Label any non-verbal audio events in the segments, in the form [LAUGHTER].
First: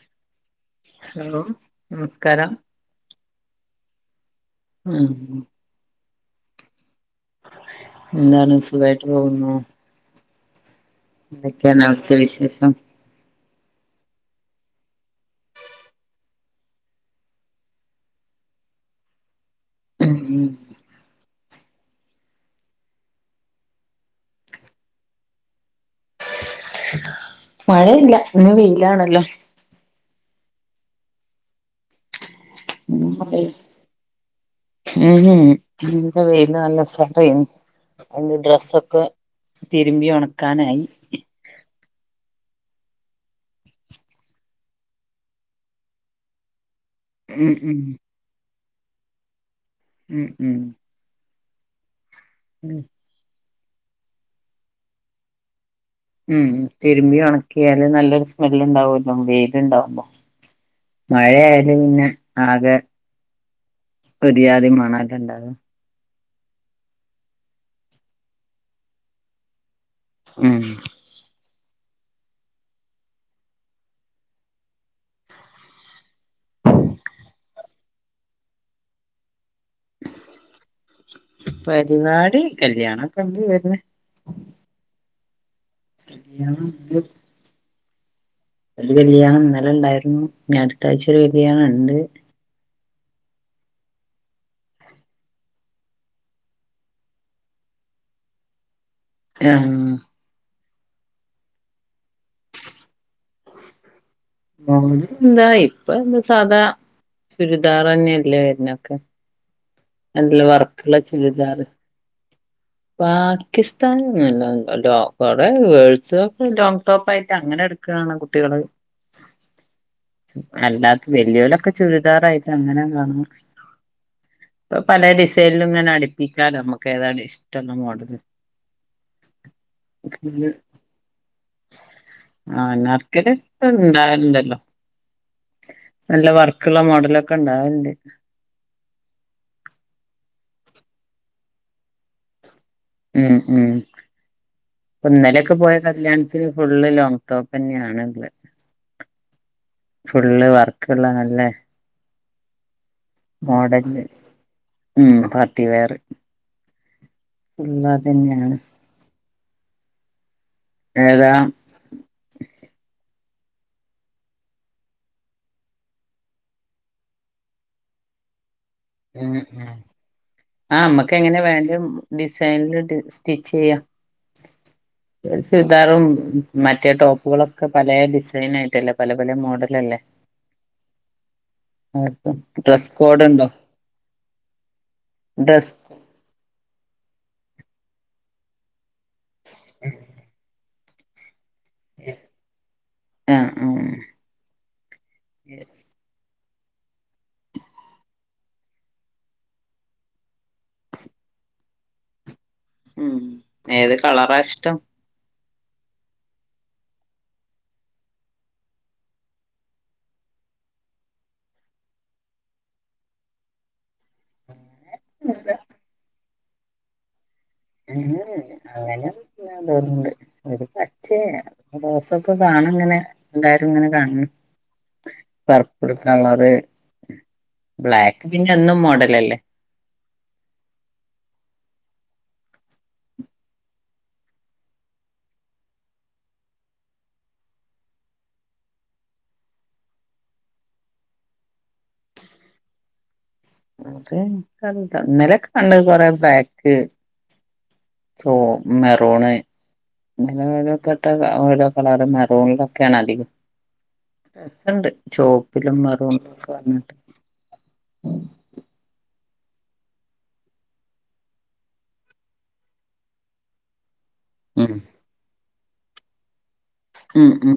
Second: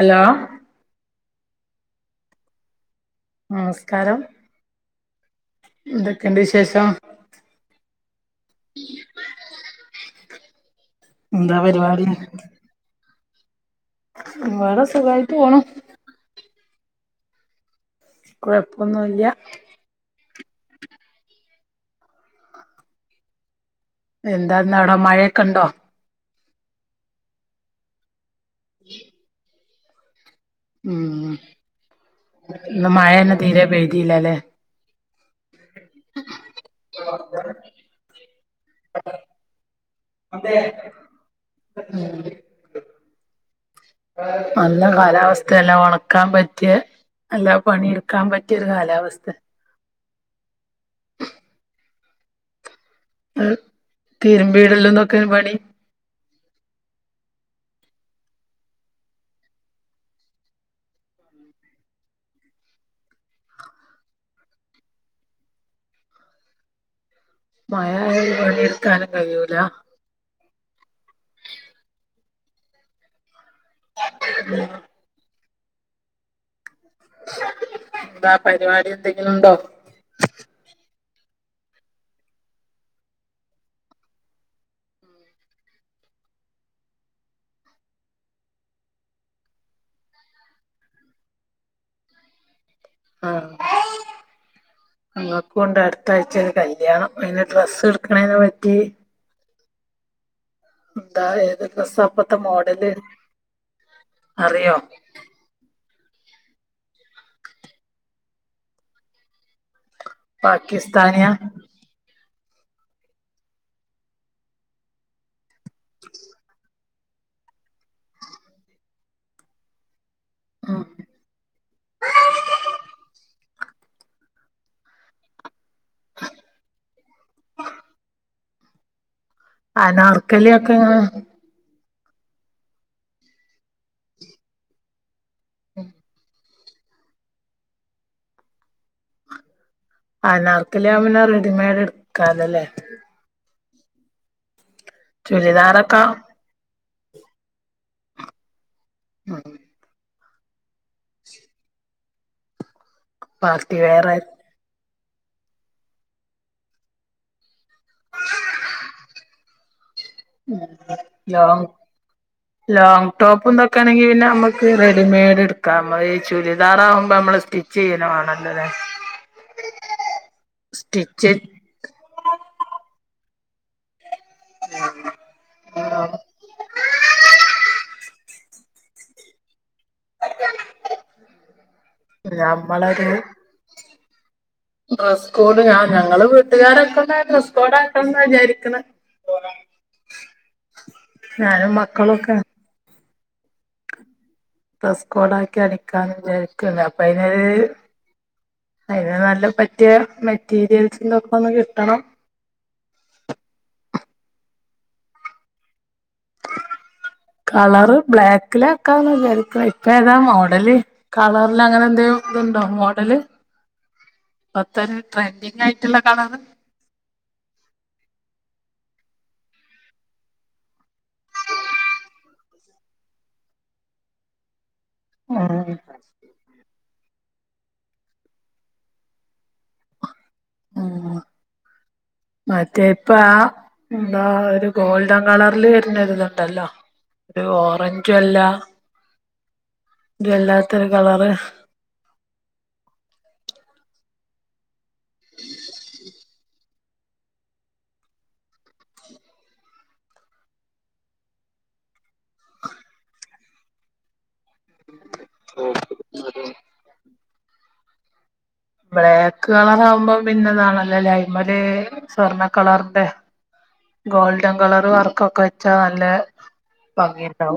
Hello hello നമസ്കാരം നമസ്കാരം മ് ന്തൊക്കെണ്ട് വിശേഷം? ന്താണ് സുഖായിട്ട് പോകുന്നു. [INAUDIBLE] എന്താ പരിപാടി എന്തൊക്കെയാണവിട്ത്തെ വിശേഷം വടെ സുഖായിട്ട് പോണു. കുഴപ്പൊന്നുംല്ല്യ. ഉം ഉം എന്താന്നവ്ടെ മഴയൊക്കെണ്ടോ? മഴയില്ല, ഇന്ന് വെയിലാണല്ലോ ഉം ന്ന് മഴേന്നെ തീരെ പെയ്തില്ല ഉം ഹും ഇന്ന് വെയ്ല് നല്ല [UNINTELLIGIBLE] അതൊണ്ട് ഡ്രെസ്സൊക്കെ തിരുമ്പി ഉണക്കാനായി [UNINTELLIGIBLE] നല്ല കാലാവസ്ഥയല്ലാ ഉണക്കാൻ പറ്റിയ ഉം എല്ലാ ഉം പണി ക്കാൻ പറ്റിയൊരു കാലാവസ്ഥെ ഉം ഉം ഉം ഉം തീരുമ്പീടലും തൊക്കെനി പണി ഉം തിരുമ്പി ഉണക്കിയാല് നല്ലൊരു സ്മെല് ഉണ്ടാവുമല്ലോ വെയില് ണ്ടാവുമ്പോ മഴയായാല് പിന്നെ ആകെ ഒരിയാതി മണെല്ലേ ഇണ്ടാവ മഴായാല് ഒരുപണിട്ക്കാനും കഴിയൂല ഉം എത്താ ന്താ പരിപാടി എത്തെങ്കിലും ഉണ്ടോ പരിപാടി കല്യാണൊക്കെ ഉണ്ട് വരുന് [UNINTELLIGIBLE] ഒരു കല്യാണം ഇന്നല ഇണ്ടായിരുന്നു അടുത്ത ആഴ്ച ഒരു കല്യാണം ഇണ്ട് ഞങ്ങക്കും ഇണ്ട് അടുത്ത ആഴ്ച ഒരു കല്യാണം അതിന് ഡ്രസ്സ് എടുക്കണേനെ പറ്റി ആഹ് എന്താ ഏത് ഡ്രസ്റ്റാ ഇപ്പത്തെ മോഡല് അറിയോ മോ എന്താ ഇപ്പൊ എന്താ സാധാ ചുരിദാർ തന്നെയല്ലേ വരണ് ഒക്കെ എല്ല വർക്ക് ള്ളെ പാകിസ്ഥാനിയാ ചുരിദാറ് പാക്കിസ്ഥൻന്നൊന്നും അല്ലാ കൊറെ ഗേൾസ [UNINTELLIGIBLE] തോപ്പായിട്ട് അങ്ങനെ എടുക്കുകാണ് കുട്ടികള് അല്ലാത്ത വല്യോലൊക്കെ ചുരിദാറായിട്ട് അങ്ങനെ കാണുന്നു ഇപ്പം പലെ ഡിസൈനിലും ഇങ്ങനെ അടുപ്പിക്കാലോ നമുക്ക് ഏതാ ഇഷ്ടമുള്ള മോഡല് അനാർക്കലി ആഹ് ഒക്കെ അനാർക്കലി ഒക്കെ ഇണ്ടാല്ണ്ടല്ലോ നല്ല വർക്കുള്ള മോഡലൊക്കെ ഉണ്ടാവലുണ്ട് അനാർക്കലി ആവുമ്പോ റെഡിമെയ്ഡ് എടുക്കാലോ ഉം ഉം ഇപ്പം ഇന്നലൊക്കെ പോയ ചുരിദാറൊക്കെ കല്യാണ ഇപ്പയ്ന് ഫുള്ള് ലോങ് ടോപ്പ് എന്നെയാണല്ലോ ഉം ഫുള്ള് വർക്ക്ള്ള നല്ലേ പാർട്ടി മോഡൽ ല് വെയർ ആയിരുന്നു. ഉം പാർട്ടി വെയർ ഫുള്ള് അതന്നെയാണ് ഉം ഏതാ ഹലോ ലോങ് ടോപ്പ്ന്തൊക്കെയാണെങ്കിൽ പിന്നെ നമ്മുക്ക് റെഡിമെയ്ഡ് ഇട്ക്കാം ഈ ചുരിദാറാവുമ്പോ നമ്മള് സ്റ്റി ചെയ്യന്നെ മാണല്ലൊലേ ഉം ഉം ആഹ് നമ്മക്ക് സ്റ്റിച്ച് എങ്ങനെ വേണ്ട ഡിസൈനില് സ്റ്റിച്ച് ചെയ്യാം സുതാറും മറ്റേ ടോപ്പുകളൊക്കെ പല ഡിസൈൻ ആയിട്ടല്ലെപ്പൊ പല പല മോഡലല്ലേ പ്പ ഡ്രസ്സ് നമ്മളൊരു കോഡ് ഉണ്ടോ ഡ്രസ്സ്കോഡ് ഡ്രസ് ആഹ് ഞങ്ങള് വീട്ടുകാരൊക്കെ ഡ്രസ്സ് കോഡ് ആക്കണന്നാ വിചാരിക്കണ് ഞാനും മക്കളൊക്കെ ആഹ് ആഹ് ഉം ഡ്രസ്സ് കോഡാക്കി അടിക്കാൻ വിചാരിക്ക്ണ്ട് അപ്പൊ അയിനൊരു അതിന് നല്ല പറ്റിയ മെറ്റീരിയൽസ് ഇന്തൊക്കെ ഒന്ന് കിട്ടണം ഉം ഏത് കളറാ ഇഷ്ടം കളറ് ബ്ലാക്കില ആക്കന്ന് വിചാരിക്ക ഇപ്പ ഏതാ മോഡല് കളറില് അങ്ങനെ എന്തേ ഇതുണ്ടോ മോഡല് പത്തര ട്രെൻഡിങ് ആയിട്ടുള്ള കളറ് ഉം അങ്ങനെയൊന്നും ഇല്ലാന്നാതോന്നണ്ട് ഒരു പച്ചേ ദിവസൊക്കെ കാണും ഇങ്ങനെ എല്ലാവാരും ഇങ്ങനെ കാണണം ആഹ് പർപ്പിൾ കളറ് ബ്ലാക്ക് പിന്നെ എന്നും മോഡലല്ലേ ഉം മറ്റേ ഇപ്പാ എന്താ ഒരു ഗോൾഡൻ കളറില് വരുന്ന ഒരിതുണ്ടല്ലോ ഒരു ഓറഞ്ചും അല്ല ഇത് വല്ലാത്തൊരു കളറ് അത് ഇൻക്കറീല ഇന്നലെ ഒക്കെ കണ്ടത് കൊറേ ബ്ലാക്ക് സോ മെറൂണ് നപ്പെട്ട ഓരോ കളറ് മെറൂണിലൊ ഒക്കെയാണ് അധികവും ഡ്രസ്സ് ണ്ട് ചുവപ്പിലും മെറൂണിലൊക്കെ വെരണ് ണ്ട് ഉം ബ്ലേക്ക് കളറാവുമ്പോം പിന്നെതാണല്ലോലെ ഐമല് സ്വർണ്ണ കളറിന്റെ ഗോൾഡൻ ഉം കളറ് വർക്കൊക്കെ വെച്ചാ നല്ലെ ഉം ഉം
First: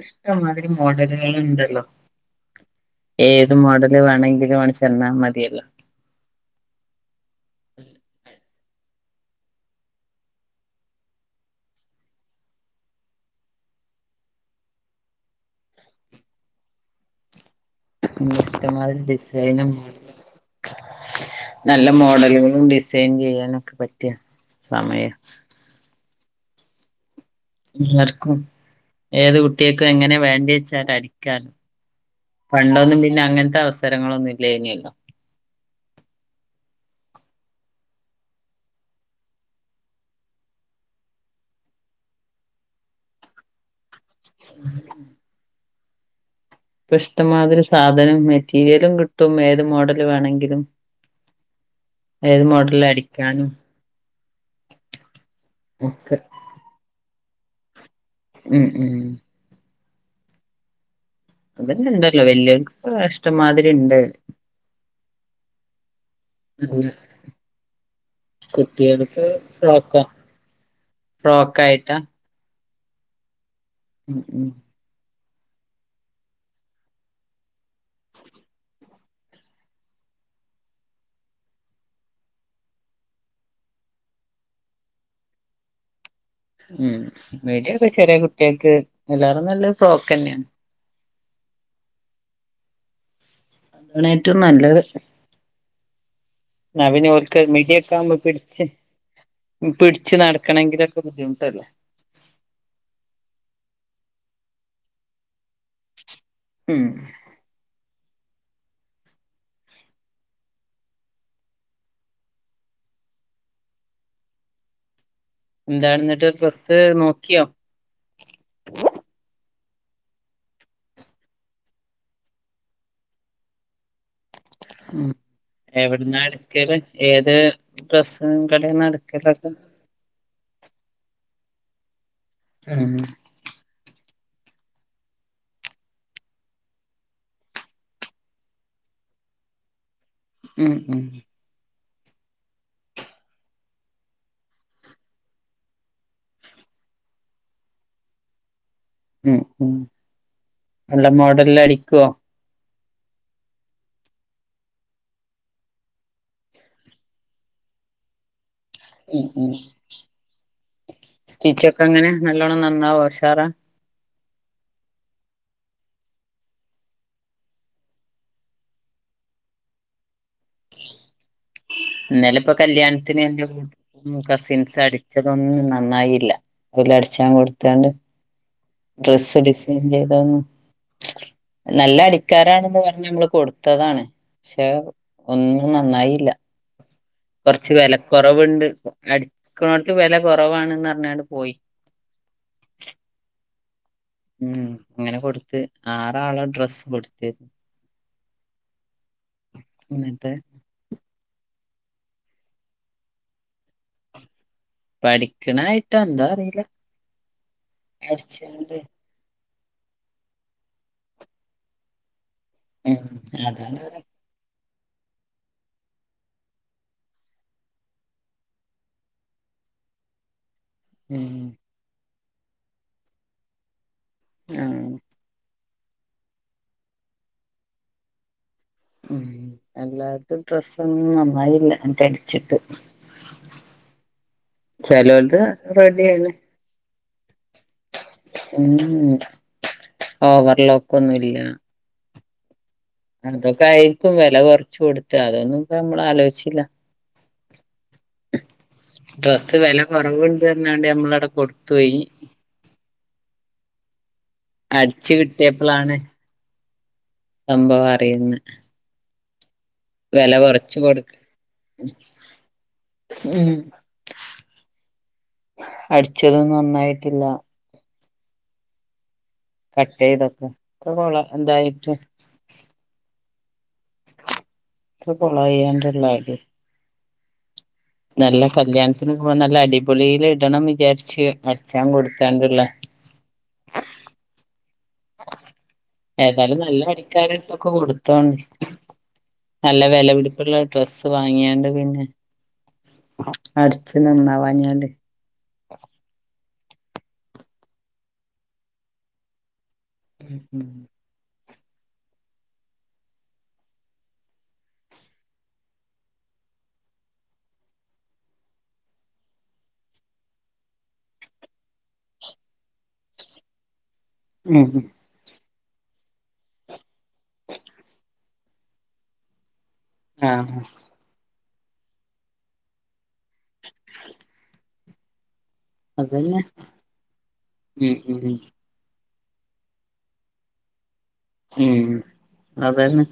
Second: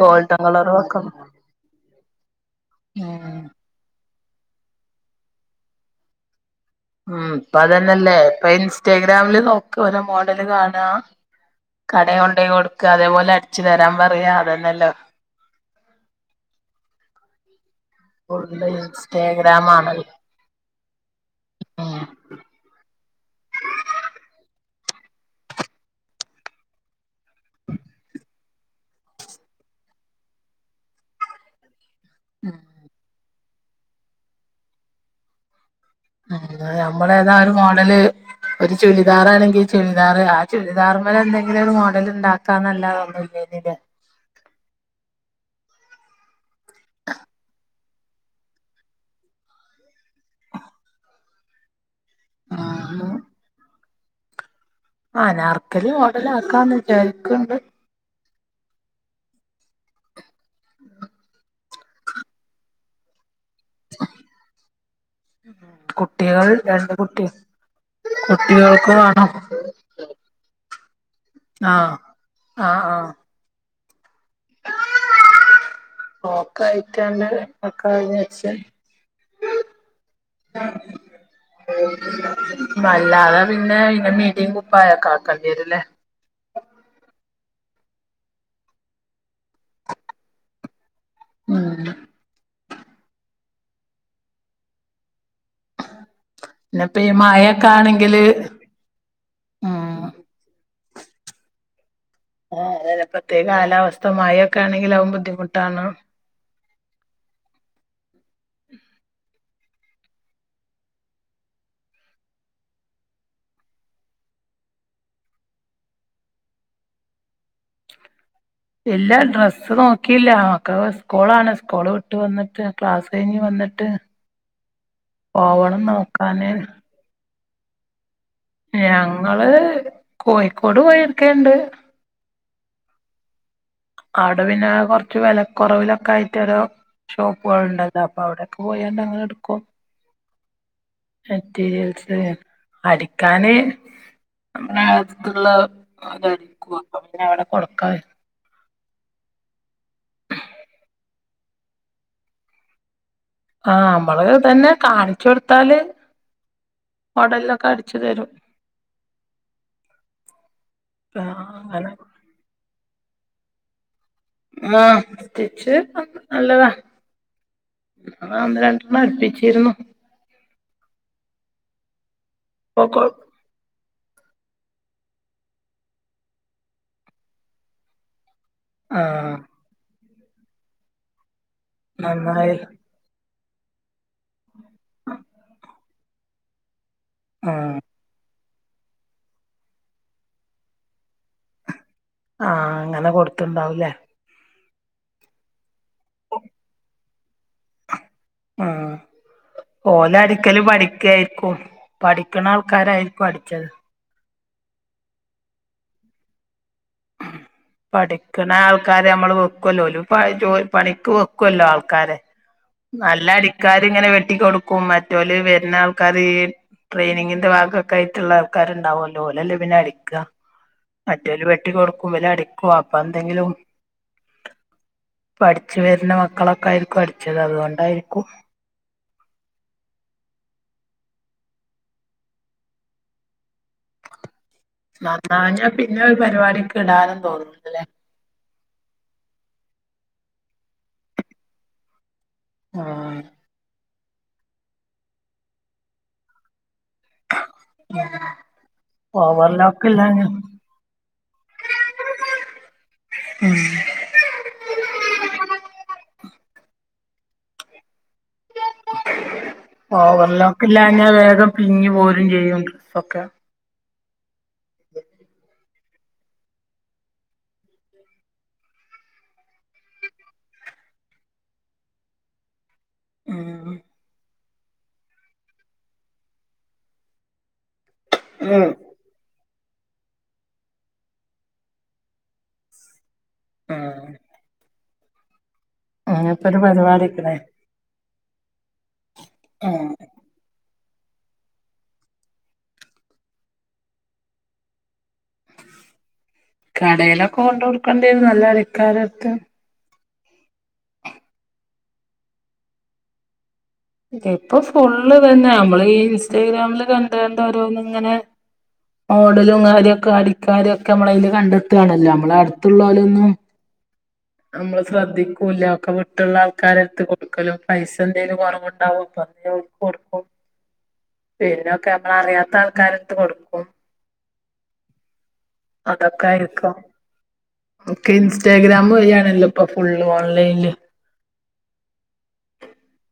ഗോൾഡൻ കളർ ഇഷ്ടമാതിരി വെക്കണം മോഡല്കള്ണ്ടല്ലോ ഉം ഏത് മോഡല് വേണങ്കിലും ആണ്ട് ചെന്നാൽ മതിയല്ലോ ഉം ഇപ്പ അതന്നെയല്ലേ ഇപ്പ ഇൻസ്റ്റാഗ്രാമില് നോക്ക ഓരോ മോഡല് കാണാ കടെ കൊണ്ടോയ് കൊട്ക്ക അതേപോലെ അടിച്ചു തരാൻ പറയാ അതന്നല്ലോ ഫുള്ള് ഇഷ്ടമാതി ഇൻസ്റ്റാഗ്രാം ഡിസൈനും ആണല്ലോ നല്ല ഉം മോഡലുകളും ഡിസൈൻ ചെയ്യാനൊക്കെ പറ്റിയ സമയ എല്ലാർക്കും ഏത് കുട്ട്യോക്ക് എങ്ങനെ വേണ്ട്യേച്ചാല് അടിക്കാനും പണ്ടൊന്നും പിന്നെ അങ്ങനത്തെ അവസരങ്ങളൊന്നും ഇല്ലേന്യല്ലോ ഉം ഞമ്മളെ ഏതാ ഒരു മോഡല് ഒരു ചുരിദാറാണങ്കിൽ ചുരിദാറ് ആ ചുരിദാറ്മലന്തെങ്കിലും ഒരു മോഡൽ ഇണ്ടാക്ക ക്ക നല്ലാതെ ഒന്നുല്ലേനില്ലേ [UNINTELLIGIBLE] ഇപ്പ ഇഷ്ടമാതിരി സാധനം മെറ്റീരിയലും കിട്ടും ഏത് മോഡല് വേണങ്കിലും ഏത് മോഡല ആഹ് അടിക്കാനും ആനാർക്കലി ഒക്കെ മോഡല് ആക്കാന്ന് വിചാരിക്ക്ണ്ട് ഉം ഉം [UNINTELLIGIBLE] അതന്നെണ്ടല്ലോ വല്ല്യേൽക്ക് ഇഷ്ടമാതിരി ഇണ്ട് കുട്ടികൾ രണ്ട് കുട്ടി കുട്ടികൾക്ക് ഫ്രോക്ക് ആഹ് ഫ്രോക്കായിട്ടാ ആഹ് ആഹ് ഉം ഉം [INAUDIBLE] ഫ്രോക്കായിട്ടാണ്ട് മക്കള് [INAUDIBLE] [UNINTELLIGIBLE] [INAUDIBLE] അല്ലാതെ പിന്നെ ഇങ്ങനെ മിടീം കുപ്പായക്കേ ആക്കോണ്ടിവരുല്ലേ ഉം മിടിയെക്കെ ചെറിയ കുട്ട്യോക്ക് അയ്ലേറെ നല്ലത് ഫ്രോക്കന്നെ ആണ് ഉം അതാണ് ഏറ്റവും നല്ലത് ന്നാ പിന്നെപ്പ പിന്നെ ഈ ഒൽക്ക് മഴൊക്കെ മിടിയെക്കെ ആകുമ്പോ ആണെങ്കില് പിടിച്ച് ഉം പിടിച്ച് നടക്കണങ്കിലൊക്കെ ബുദ്ധിമുട്ടല്ലേ ആഹ് ഇപ്പത്തെ കാലാവസ്ഥ മഴക്കെ ആണങ്കിൽ അതും ബുദ്ധിമുട്ടാണ് ഉം [UNINTELLIGIBLE] എന്താന്നിട്ട് ഡ്രസ്സ് നോക്ക്യോ ഇല്ലാ ഡ്രസ്സ് നോക്കിയില്ല മക്കൾ സ്കൂളാണ് സ്കൂള് വിട്ട് വന്നിട്ട് ക്ലാസ് കഴിഞ്ഞ് വന്ന് ട്ട് ഉം പോവണം എവിടുന്നാ നോക്കാന് എടുക്കല് ഏത് ഡ്രസ്സ് കടെന്നാ എടുക്കൽ ഒക്കെ ഞങ്ങള് കോഴിക്കോട് പോയിട്ക്കേണ്ട് ഉം ആടെ പിന്നെ കൊറച്ച് വെലക്കെറവിലൊക്കെ ആയിട്ട് ഓരോ ഷോപ്പുകള്ണ്ടല്ലേ അപ്പൊ അവിടെക്കെ പോയണ്ട് അങ്ങനെടുക്കും ഉം ഉം മെറ്റീരിയൽസ് അടിക്കാന് [INAUDIBLE] നമ്മളെ അടുത്തുള്ള [INAUDIBLE] അപ്പ അവിടെ കൊടുക്കാ ഉം ഉം നല്ല മോഡല് അടികുവോ ആഹ് നമ്മള് ഇതന്നെ കാണിച്ച് കൊടുത്താല് മോഡല് ലെക്കെ അടിച്ചു തരും ഉം ഉം ആ സ്റ്റിച്ച് ഒക്കെ അങ്ങനെ എങ്ങന നല്ലോണ്ണം നന്നാവുമോ എല്ലാം ഉഷാറാ ആഹ് സ്റ്റിച്ചിം നല്ലതാ ന്നാ ഒന്ന് രണ്ടെണ്ണം അടുപ്പിച്ചിരുന്നു ഇന്നലെപ്പോ ഇപ്പൊ കൊ കല്യാണത്തിന് [INAUDIBLE] ഉ കസിൻസ് അടിച്ചതൊന്നും നന്നായില്ല ഊര് അട്ച്ചാൻ കൊട്ത്താണ്ട്. ആ ഡ്രസ്സ് ഡിസൈൻ ചെയ്തതൊന്നും [INAUDIBLE] നല്ല നന്നായി അടിക്കാരാണന്ന് പ ഞമ്മള് കൊടുത്തതാണ് പക്ഷെ ഒന്നും നന്നായില്ല. ആ കൊറച്ച് വെലക്കൊറവുണ്ട് അട്ക്ക്ണോട്ത്ത് വെല കൊറവാണന്ന പറഞ്ഞുകാണ്ട് പോയി. ആ അങ്ങനെ കൊട്ത്ത്ണ്ടാവൂലേ ഉം അങ്ങനെ കൊട്ത്ത് ആറാളെ ഡ്രസ്സ് കൊട്ത്ത്. ആഹ് ഓല എന്നിട്ട് അടിക്കല് പഠിക്കായിരിക്കും. പഠിക്കണാൾക്കാരായിര്ക്കും അടിച്ചത് പഠിക്കണായിട്ട ന്താ അറിയില്ല പഠിക്കണ അടിച്ചാണ്ട് ആൾക്കാരെ മ്മള് വെക്കല്ലോ ഓല് പണിക്ക് വെക്കല്ലോ ആൾക്കാരെ ഉം നല്ല അതാണ് അടിക്കാര് അവരെ ങ്ങനെ വെട്ടി കൊടുക്കും മറ്റോല് വര്ന്ന ആൾക്കാര് ട്രെയിനിങ്ങിന്റെ ഭാഗമായിട്ടുള്ള ആൾക്കാരുണ്ടാവുല്ലോ ഓലല്ലേ പിന്നെ അടിക്ക. ഉം മറ്റോല് വെട്ടി കൊടുക്കും ഇവര് അടിക്കു അപ്പന്തെങ്കിലും ആഹ് ഇച്ച് വര്ണ മക്കളൊക്കായിരിക്കും അടിച്ചത് അതുകൊണ്ടായിരിക്കും ഉം എല്ലാരതും ഡ്രസ്സൊന്നും നന്നായില്ല ന്ന്ട്ട് അടിച്ച്ട്ട് ച്ചെലോൽത് നന്നാഞ്ഞാ പിന്നെ റെഡി ഒരു ആയിണ്. പരിപാടിക്ക് ഇടാനും തോന്നുന്ന്ണ്ട്ത് ല്ലേ ഉം ഓവർലോക്ക് ഒന്നുല്ല ആഹ് അതൊക്കായിരിക്കും വെല കൊർച്ച് കൊട്ത്തെ അതൊന്നും പ്പ നമ്മൾ ആലോയ്ചില. ഡ്രസ്സ് വെല ഓവർലോക്ക് ഇല്ലാഞ്ഞ കൊറവ്ണ്ട്റഞ്ഞാണ്ട് നമ്മളവ്ടെ കൊട്ത്തോയി. ഉം അടിച്ച് കിട്ടിയപ്പളാണ് സംഭവ അറിയ്ന്നെ ഓവർ ലോക്ക്ല്ലാഞ്ഞാ കൊടുക്ക വേഗം പിഞ് പോരും ചെയ്യും ഒക്കെ ഉം അടിച്ചതും നന്നായിട്ടില്ല. കട്ടെയ്തപ്പൊ ക്കെ കൊള എന്തായിട്ട് ഉം ഉം ത്ര കൊളായ്യാണ്ട്ള്ളത് നല്ല ഉം കല്യാണത്തിന് പ്പൊ നല്ല അടിപൊളില് ടണം വിചാരിച്ച് അടിച്ചാൻ കൊട്ത്താണ്ട്ള്ള ആഹ് ഏതായാലും ഒരു നല്ല പരിപാടിക്കണേ അടിക്കാരെട്തും കൊട്ത്തോ നല്ല ഉം വെല പിടി പ്പ്ള്ള ഡ്രസ്സ് വാങ്ങിയാണ്ട് പിന്നെ അടിച്ച് നന്നാവാഞ്ഞാല് കടെലൊക്കെ കൊണ്ടോട്ക്കെണ്ടിയരും നല്ല അടിക്കാരട്ത്. ഉം ഇപ്പൊ ഫുള്ള് ഇതന്നെ നമ്മള് ഈ ഇൻസ്റ്റാഗ്രാമില് കണ്ട്കണ്ട് ഓരോന്ന് ങ്ങനെ മോടലും കാര്യൊക്കെ അടിക്കാരൊക്കെ നമ്മളയില് കണ്ടെത്താണല്ലോ നമ്മളെ അട് ത്ത്ല്ലോലൊന്നും അമ്മള് ഉം ശ്രദ്ധിക്കുല്ല ഒക്കെ വി ട്ട്ള്ള ആൾക്കാരെട്ത്ത് കൊട്ക്കെലും പൈസ ന്തെലും കൊറവ്ണ്ടാവും [UNINTELLIGIBLE] കൊട്ക്കും ആഹ് പിന്നൊക്കെ നമ്മളറിയാത്ത ആൾക്കാരട്ത്ത് കൊട് അതന്നെ അതൊക്കായിരിക്കും ഉം ഒക്കെ ഉം ഇൻസ്റ്റാഗ്രാമ് വഴി ആണല്ലോ ഇപ്പൊ ഫുള്ള് ഓൺലൈൻല് ഉം അതന്നെ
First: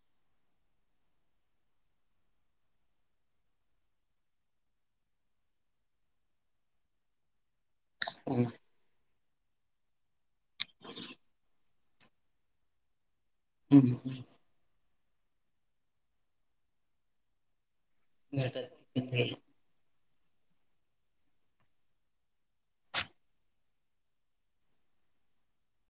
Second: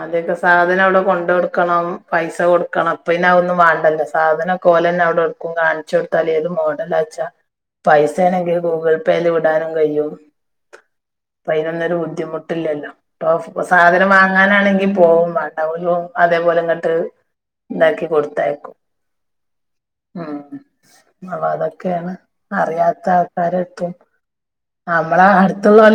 ആദ്യംക്കെ സാധനം അവിടെ കൊണ്ട് കൊടുക്കണം പൈസ കൊടുക്കണം ഇപ്പ ഒന്നും വേണ്ടല്ലോ സാധനം ഒകോലന്നെ അവിടെ ടുക്കും കാണിച്ച് കൊടുത്താല് ഏത് മോഡലാച്ചാ പൈസണെങ്കിൽ ഗൂഗിൾപേയില് വിടാനും കഴിയും അയിനൊന്നരു ബുദ്ധിമുട്ടില്ലല്ലോ ഇപ്പ ഉം സാധനം വ ങ്ങാനാണെങ്കിൽ പോവും വണ്ട ഒരു അതേപോലെ ഇങ്ങട്ട് ന്താക്കി കൊടുത്തയക്കും ഉം ആഹ് അതൊക്കെയാണ് അറിയാത്ത ആൾക്കാരട്ത്തും നമ്മള അടുത്തുള്ളോല്